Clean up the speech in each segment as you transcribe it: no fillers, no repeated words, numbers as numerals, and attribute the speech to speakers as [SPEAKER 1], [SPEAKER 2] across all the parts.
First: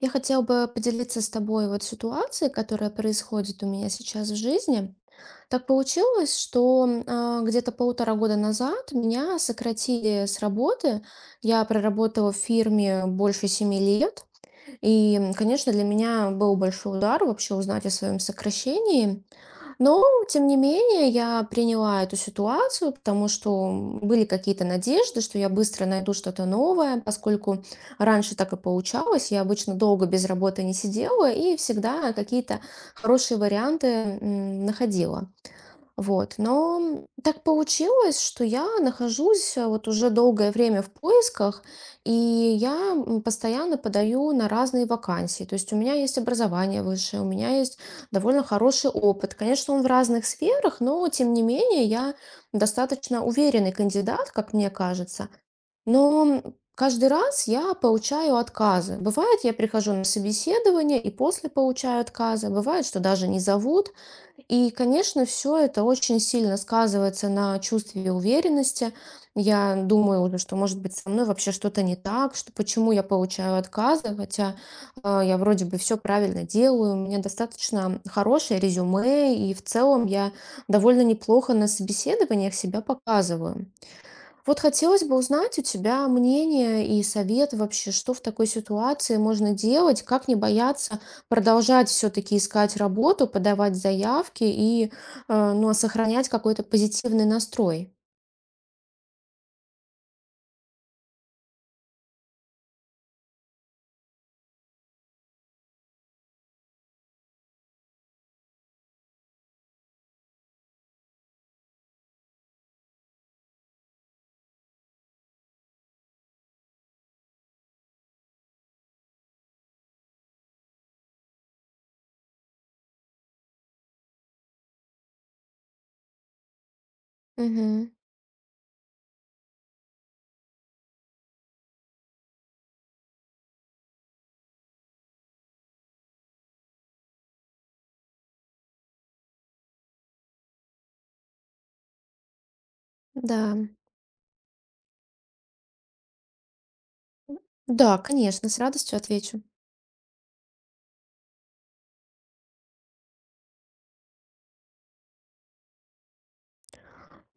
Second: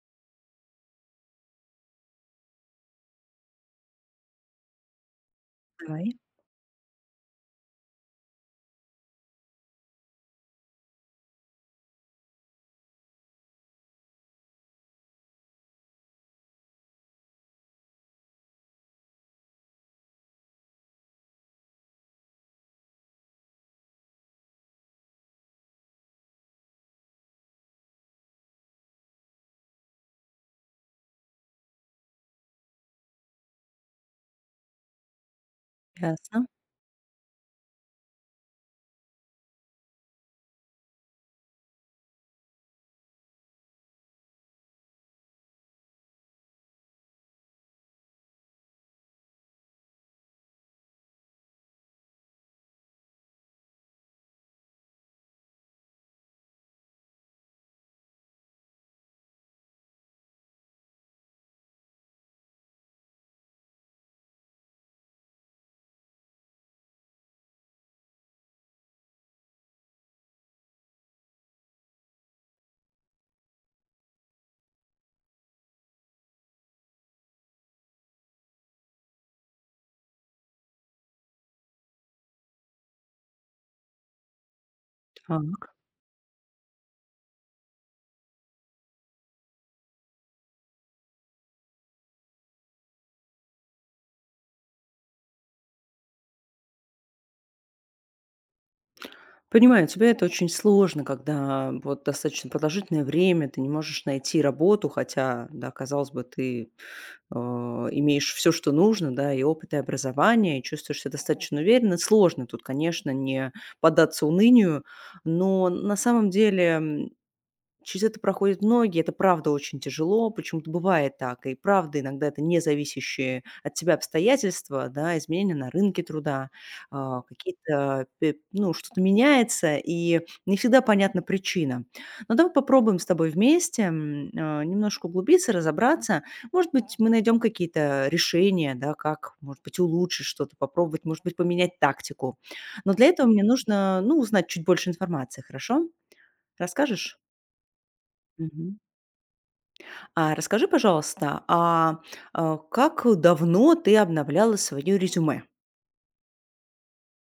[SPEAKER 1] Я хотела бы поделиться с тобой вот ситуацией, которая происходит у меня сейчас в жизни. Так
[SPEAKER 2] Давай,
[SPEAKER 1] получилось, что где-то полтора года назад меня сократили с работы. Я проработала в фирме больше семи лет. И конечно, для меня был большой удар вообще узнать о своем сокращении. Но, тем не менее, я приняла эту ситуацию, потому что были какие-то надежды, что я быстро найду что-то новое, поскольку раньше так и получалось. Я обычно долго без работы не сидела и всегда какие-то хорошие варианты находила. Вот,
[SPEAKER 2] ясно.
[SPEAKER 1] но так получилось, что я нахожусь вот уже долгое время в поисках, и я постоянно подаю на разные вакансии. То есть у меня есть образование высшее, у меня есть довольно хороший опыт. Конечно, он в разных сферах, но тем не менее я достаточно уверенный кандидат, как мне кажется. Но каждый раз я получаю отказы. Бывает, я прихожу на собеседование и после получаю отказы. Бывает, что даже не зовут. И, конечно, все это очень сильно сказывается на чувстве уверенности. Я думаю уже, что, может быть, со мной вообще что-то не так, что почему я получаю отказы, хотя, я вроде бы все правильно делаю, у меня достаточно хорошее резюме, и в целом я довольно неплохо на собеседованиях себя показываю. Вот хотелось бы узнать у
[SPEAKER 2] Так.
[SPEAKER 1] тебя мнение и совет вообще, что в такой ситуации можно делать, как не бояться продолжать все-таки искать работу, подавать заявки и сохранять какой-то позитивный настрой.
[SPEAKER 2] Понимаю, тебе это очень сложно, когда вот достаточно продолжительное время ты не можешь найти работу, хотя, да, казалось бы, ты имеешь все, что нужно, да, и опыт, и образование, и чувствуешь себя достаточно уверенно. Сложно тут, конечно, не поддаться унынию, но на самом деле через это проходят многие. Это правда очень тяжело. Почему-то бывает так. И правда, иногда это не зависящие от тебя обстоятельства, да, изменения на рынке труда,
[SPEAKER 1] Мгм.
[SPEAKER 2] какие-то, ну, что-то меняется, и не всегда понятна причина. Но давай попробуем с тобой вместе немножко углубиться, разобраться. Может быть, мы найдем какие-то решения, да, как, может быть, улучшить что-то, попробовать, может быть, поменять тактику. Но для этого мне
[SPEAKER 1] Да,
[SPEAKER 2] нужно, ну, узнать чуть больше информации, хорошо? Расскажешь?
[SPEAKER 1] да, конечно, с
[SPEAKER 2] Мгм.
[SPEAKER 1] радостью отвечу.
[SPEAKER 2] А расскажи, пожалуйста, как давно ты обновляла своё резюме?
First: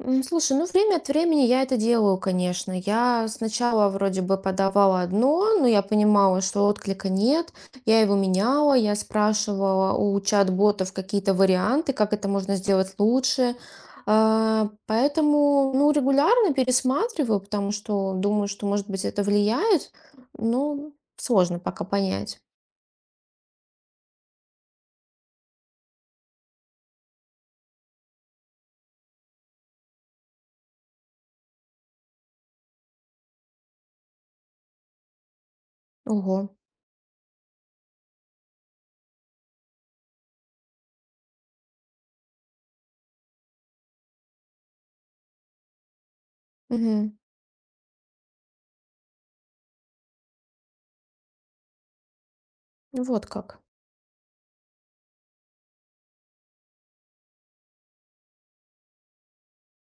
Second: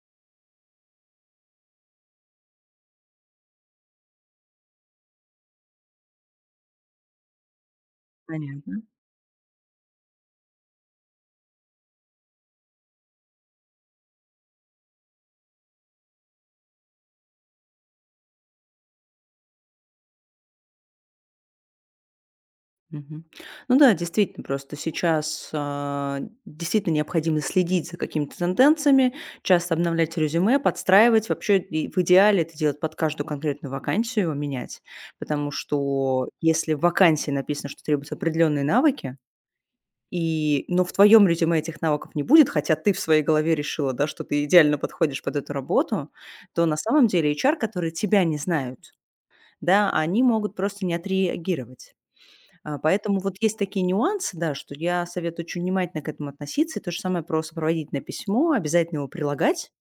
[SPEAKER 1] Слушай, ну время от времени я это делаю, конечно. Я сначала вроде бы подавала одно, но я понимала, что отклика нет. Я его меняла,
[SPEAKER 2] Понятно.
[SPEAKER 1] я спрашивала у чат-ботов какие-то варианты, как это можно сделать лучше. Поэтому, ну, регулярно пересматриваю, потому что думаю, что, может быть, это влияет, но сложно пока понять.
[SPEAKER 2] Мгм. Ну да, действительно, просто сейчас, действительно необходимо следить за какими-то тенденциями, часто обновлять резюме, подстраивать. Вообще, и в идеале это делать под каждую конкретную вакансию, его менять. Потому что
[SPEAKER 1] Ого.
[SPEAKER 2] если в вакансии написано, что требуются определенные навыки, но в твоем резюме этих навыков не будет, хотя ты в своей голове решила, да, что ты идеально подходишь под эту работу, то на самом
[SPEAKER 1] Мгм.
[SPEAKER 2] деле HR, которые тебя не знают, да, они могут просто не отреагировать. Поэтому
[SPEAKER 1] Вот
[SPEAKER 2] вот есть
[SPEAKER 1] как.
[SPEAKER 2] такие нюансы, да, что я советую очень внимательно к этому относиться. И то же самое про сопроводительное письмо, обязательно его прилагать,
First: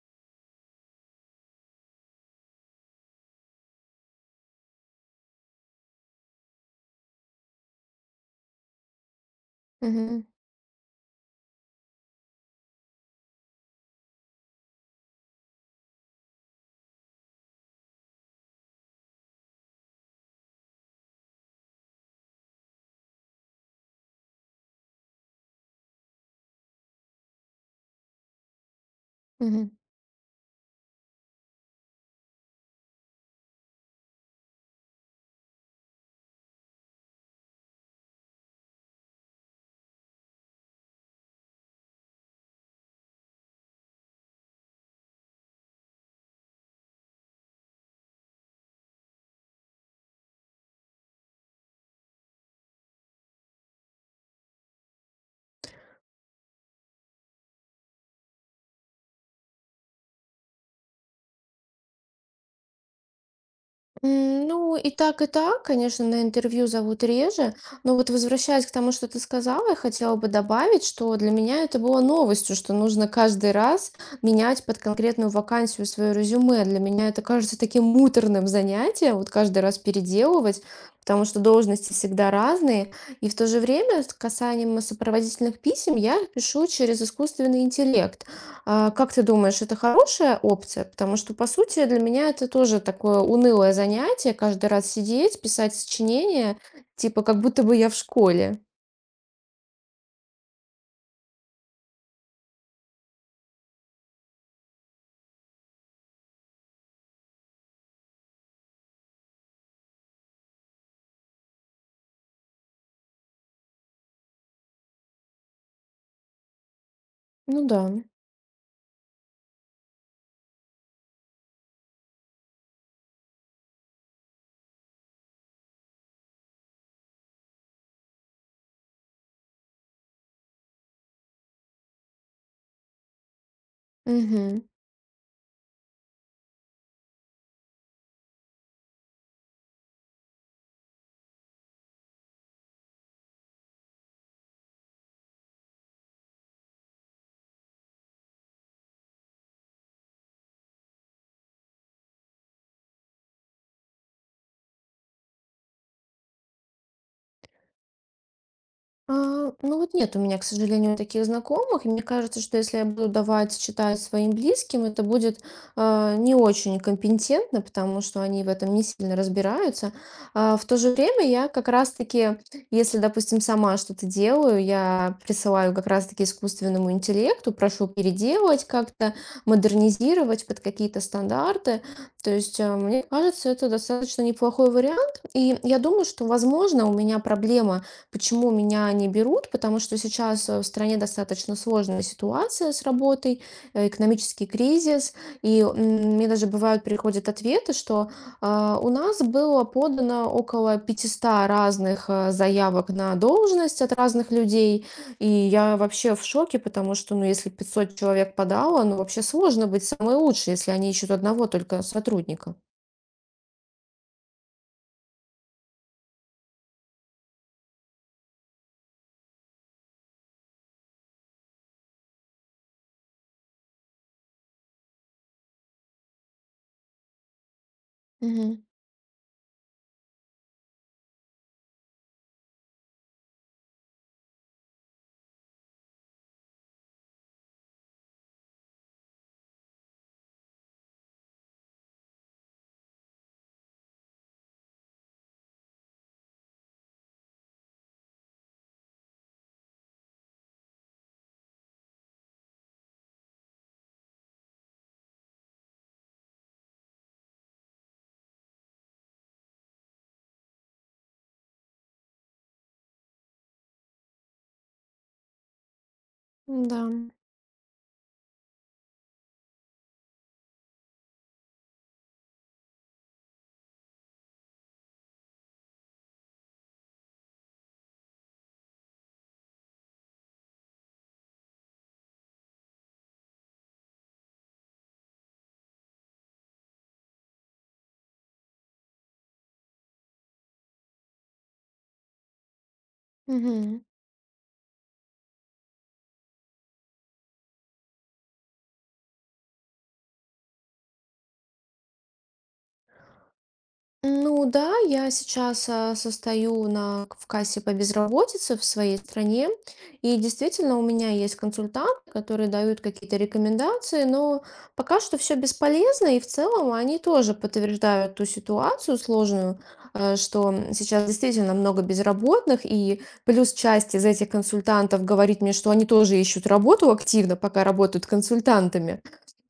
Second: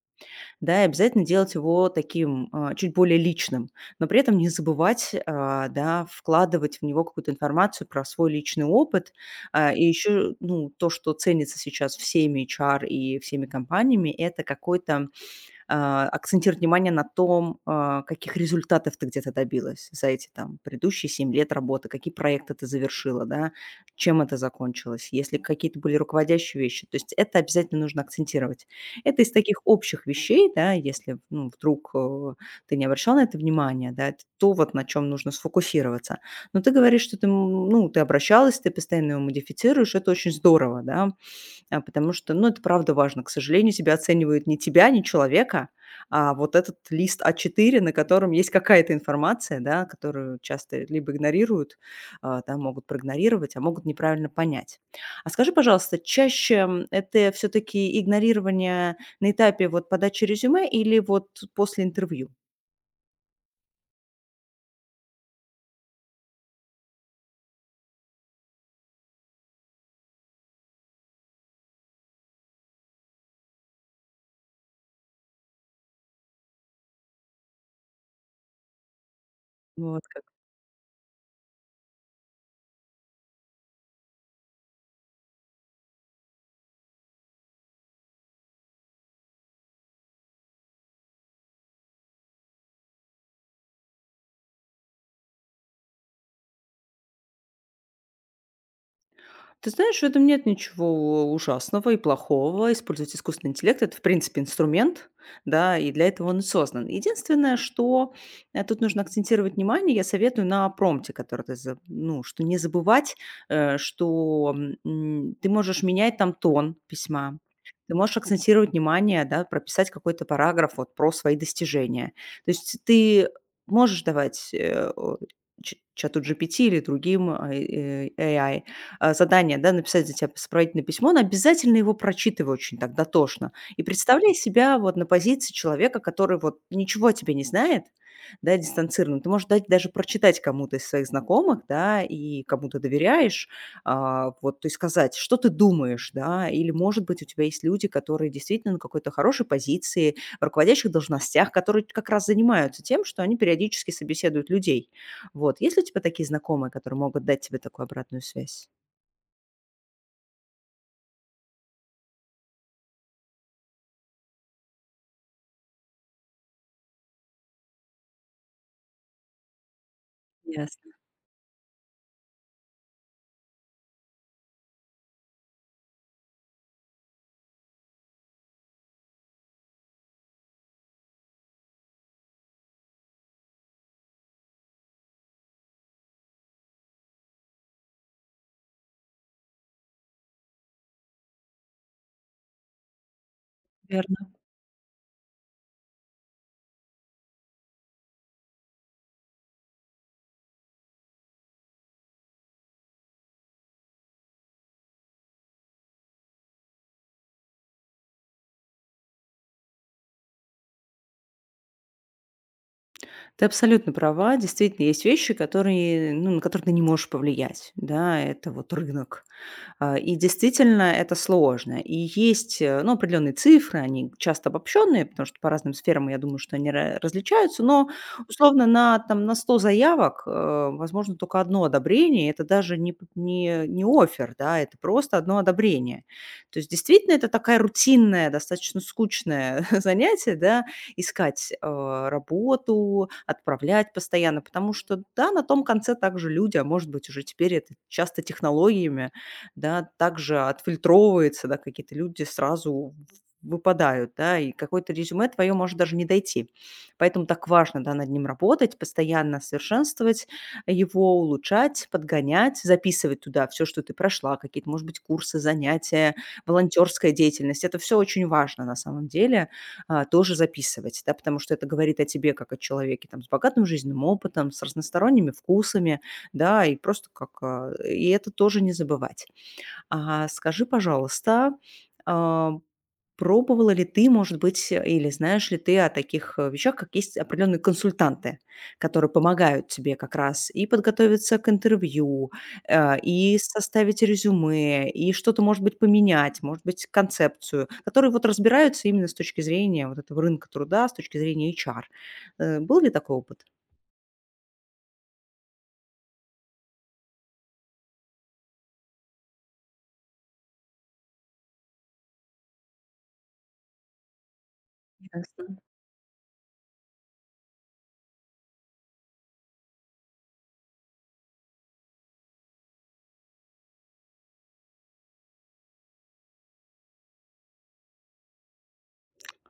[SPEAKER 2] да, и обязательно делать его таким, чуть более личным, но при этом не забывать, да, вкладывать в него какую-то информацию про свой личный опыт. И
[SPEAKER 1] Мгм.
[SPEAKER 2] еще, ну, то, что ценится сейчас всеми HR и всеми компаниями, это какой-то, акцентировать внимание на том, каких результатов ты где-то добилась за эти там предыдущие 7 лет работы, какие проекты ты завершила, да, чем это закончилось, если какие-то были руководящие вещи. То есть это обязательно нужно акцентировать. Это из таких
[SPEAKER 1] Мгм.
[SPEAKER 2] общих вещей, да, если ну, вдруг ты не обращал на это внимания, да, это то вот на чем нужно сфокусироваться. Но ты говоришь, что ты обращалась, ты постоянно его модифицируешь, это очень здорово, да, потому что, ну, это правда важно. К сожалению, тебя оценивают не тебя, не человека, а вот этот лист А4, на котором есть какая-то информация, да, которую часто либо игнорируют, да, могут проигнорировать, а могут неправильно понять. А скажи, пожалуйста, чаще это все-таки игнорирование на этапе вот подачи резюме или вот после интервью?
[SPEAKER 1] Ну, и так, конечно, на интервью зовут реже, но, вот возвращаясь к тому, что ты сказала, я хотела бы добавить, что для меня это было новостью, что нужно каждый раз менять под конкретную вакансию свое резюме. Для меня это кажется таким муторным занятием, вот каждый раз
[SPEAKER 2] Вот.
[SPEAKER 1] переделывать, потому что должности всегда разные. И в то же время, с касанием сопроводительных писем, я их пишу через искусственный интеллект. А как ты думаешь, это хорошая опция? Потому что, по сути, для меня это тоже такое унылое занятие, каждый раз сидеть, писать сочинения, типа как будто бы я в школе.
[SPEAKER 2] Ты знаешь, в этом нет ничего ужасного и плохого. Использовать искусственный интеллект — это, в принципе, инструмент, да, и для этого он и создан. Единственное, что тут нужно акцентировать внимание, я советую на промпте, который ты, ну, что не забывать, что, ты можешь менять там тон письма,
[SPEAKER 1] Ну да.
[SPEAKER 2] ты можешь акцентировать внимание, да, прописать какой-то параграф вот про свои достижения. То есть ты можешь давать, чату GPT или другим AI задание, да, написать за тебя сопроводительное письмо, но обязательно его прочитывай очень так дотошно. И представляй
[SPEAKER 1] Мгм.
[SPEAKER 2] себя вот на позиции человека, который вот ничего о тебе не знает, да, дистанцированно. Ты можешь дать даже прочитать кому-то из своих знакомых, да, и кому то доверяешь, вот, то есть сказать, что ты думаешь, да, или, может быть, у тебя есть люди, которые действительно на какой-то хорошей позиции, в руководящих должностях, которые как раз занимаются тем, что они периодически собеседуют людей. Вот, есть ли у тебя такие знакомые, которые могут дать тебе такую обратную связь?
[SPEAKER 1] Ну вот нет у меня, к сожалению, таких знакомых. И мне кажется, что если я буду давать читать своим близким, это будет не очень компетентно, потому что они в этом не сильно разбираются. А в то же
[SPEAKER 2] Ясно,
[SPEAKER 1] время я как раз-таки, если, допустим, сама что-то делаю, я присылаю как раз-таки искусственному интеллекту, прошу переделать как-то, модернизировать под какие-то стандарты. То есть, мне кажется, это достаточно неплохой вариант. И я думаю, что, возможно, у меня проблема. Почему меня не берут? Потому что сейчас в стране достаточно сложная ситуация с работой,
[SPEAKER 2] верно.
[SPEAKER 1] экономический кризис, и мне даже бывают приходят ответы, что у нас было подано около 500 разных заявок на должность от разных людей, и я вообще в шоке, потому что, ну, если 500 человек подало, ну, вообще сложно быть самой лучшей, если они ищут одного только сотрудника.
[SPEAKER 2] Ты абсолютно права. Действительно, есть вещи, которые, ну, на которые ты не можешь повлиять. Да, это вот рынок. И действительно, это сложно. И есть, ну, определенные цифры, они часто обобщенные, потому что по разным сферам, я думаю, что они различаются, но
[SPEAKER 1] Мгм.
[SPEAKER 2] условно на 100 заявок, возможно, только одно одобрение, это даже не, п- не, не офер, да, это просто одно одобрение. То есть действительно это такая рутинная, достаточно скучное занятие, да, искать работу, отправлять постоянно, потому что, да, на том конце также люди, а может быть уже теперь это часто технологиями, да, также отфильтровывается, да, какие-то люди сразу выпадают, да, и какое-то резюме твое может даже не дойти. Поэтому так важно, да, над ним работать, постоянно совершенствовать его, улучшать, подгонять, записывать туда все, что ты прошла, какие-то, может быть, курсы, занятия,
[SPEAKER 1] Да.
[SPEAKER 2] волонтерская деятельность. Это все очень важно на самом деле, тоже записывать, да, потому что это говорит о тебе как о человеке там с богатым жизненным опытом, с разносторонними вкусами, да, и просто как, и это тоже не забывать. А скажи, пожалуйста, а, пробовала ли ты, может быть, или знаешь ли ты о таких вещах, как есть определенные консультанты, которые помогают тебе как раз и подготовиться к интервью, и
[SPEAKER 1] Мгм.
[SPEAKER 2] составить резюме, и что-то, может быть, поменять, может быть, концепцию, которые вот разбираются именно с точки зрения вот этого рынка труда, с точки зрения HR. Был ли такой опыт?
[SPEAKER 1] Ну да, я сейчас состою на, в кассе по безработице в своей стране, и действительно у меня есть консультанты, которые дают какие-то рекомендации, но пока что все
[SPEAKER 2] Ясно.
[SPEAKER 1] бесполезно, и в целом они тоже подтверждают ту ситуацию сложную, что сейчас действительно много безработных, и плюс часть из этих консультантов говорит мне, что они тоже ищут работу активно, пока работают консультантами.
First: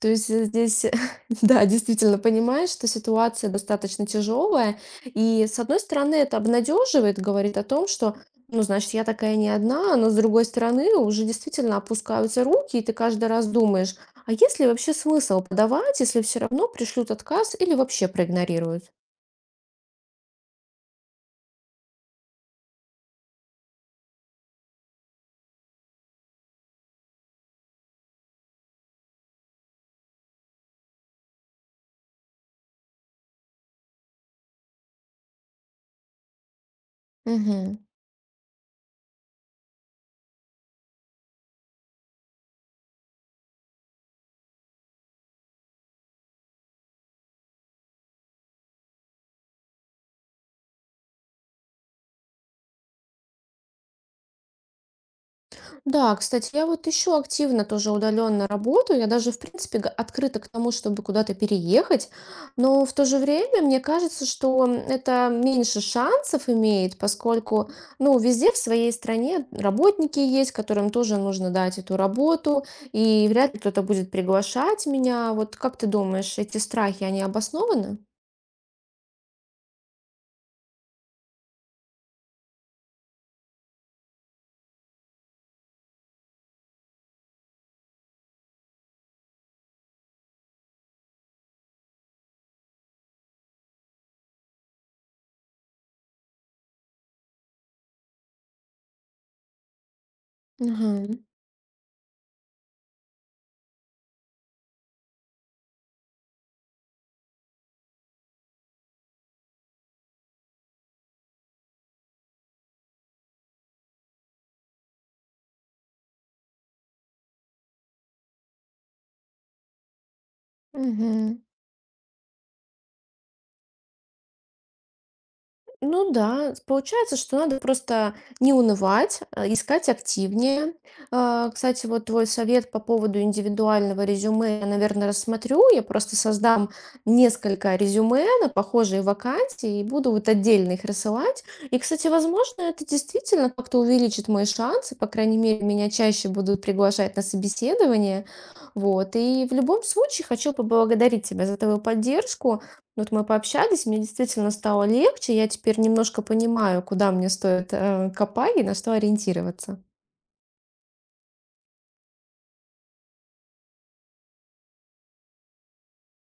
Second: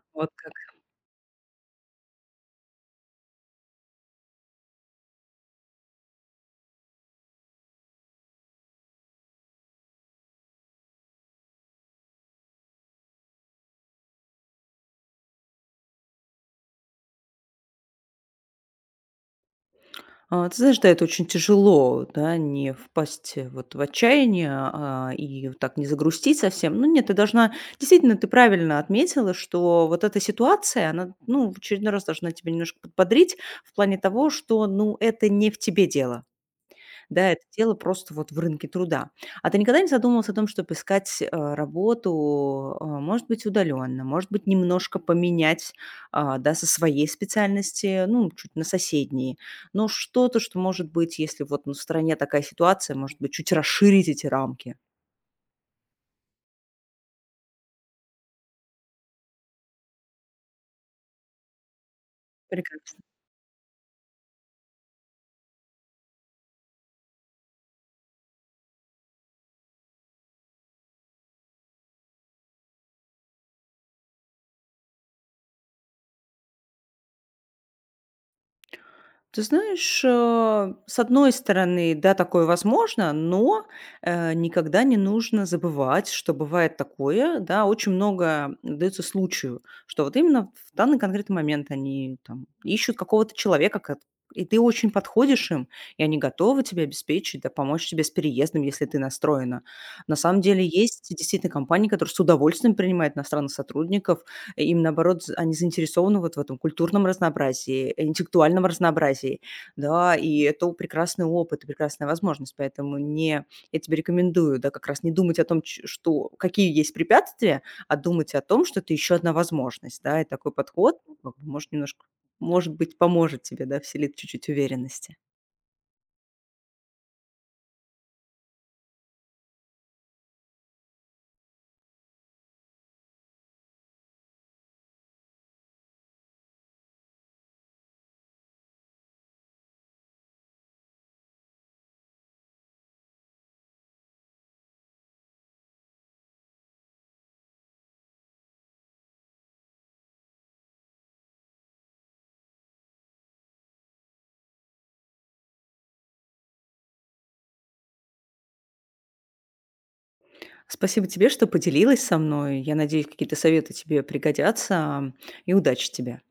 [SPEAKER 1] То есть
[SPEAKER 2] Вот.
[SPEAKER 1] э, здесь Да, действительно, понимаешь, что ситуация достаточно тяжелая. И с одной стороны, это обнадеживает, говорит о том, что, ну, значит, я такая не одна, но с другой стороны, уже действительно опускаются руки, и ты каждый раз думаешь, а есть ли вообще смысл подавать, если все равно пришлют отказ или вообще проигнорируют?
[SPEAKER 2] Ты знаешь, да, это очень тяжело, да, не впасть, вот в отчаяние, и вот так не загрустить совсем. Ну нет, ты должна, действительно, ты правильно отметила, что вот эта ситуация, она, ну, в очередной раз должна тебя немножко подбодрить в плане того, что, ну, это не в тебе дело. Да, это дело
[SPEAKER 1] Мгм.
[SPEAKER 2] просто вот в рынке труда. А ты никогда не задумывался о том, чтобы искать, работу, может быть, удаленно, может быть, немножко поменять, да, со своей специальности, ну, чуть на соседние, но что-то, что, может быть, если вот, ну, в стране такая ситуация, может быть, чуть расширить эти рамки?
[SPEAKER 1] Да, кстати, я вот еще активно тоже удаленно работаю. Я даже, в принципе, открыта к тому, чтобы куда-то переехать. Но в
[SPEAKER 2] Прекрасно.
[SPEAKER 1] то же время мне кажется, что это меньше шансов имеет, поскольку, ну, везде в своей стране работники есть, которым тоже нужно дать эту работу, и вряд ли кто-то будет приглашать меня. Вот как ты думаешь, эти страхи, они обоснованы?
[SPEAKER 2] Ты знаешь, с одной стороны, да, такое возможно, но никогда не нужно забывать, что бывает такое, да, очень много дается случаю, что вот именно в данный конкретный момент они там ищут какого-то человека, и ты очень подходишь им, и они готовы тебе обеспечить, да, помочь тебе с переездом, если ты настроена. На самом деле есть
[SPEAKER 1] Мгм.
[SPEAKER 2] действительно компании, которые с удовольствием принимают иностранных сотрудников, им, наоборот, з они заинтересованы вот в этом культурном разнообразии, интеллектуальном разнообразии, да, и это прекрасный опыт и прекрасная возможность. Поэтому не я тебе рекомендую, да, как раз не думать о том, ч что какие есть препятствия, а думать о том, что это еще одна возможность, да. И такой подход, ну,
[SPEAKER 1] Мгм.
[SPEAKER 2] как бы, может, немножко, может быть, поможет тебе, да, вселит чуть-чуть уверенности.
[SPEAKER 1] Ну да, получается, что надо просто не унывать, искать активнее. Кстати, вот твой совет по поводу индивидуального резюме я, наверное, рассмотрю. Я просто создам несколько резюме на похожие вакансии и буду вот отдельно их рассылать. И, кстати, возможно, это действительно как-то увеличит мои шансы. По крайней мере, меня чаще будут приглашать на собеседование. Вот. И в любом случае хочу поблагодарить тебя за твою поддержку. Вот мы пообщались, мне действительно стало легче. Я теперь немножко понимаю, куда мне стоит, копать и на что ориентироваться.
[SPEAKER 2] Спасибо тебе, что поделилась со мной. Я надеюсь, какие-то советы тебе пригодятся, и удачи тебе.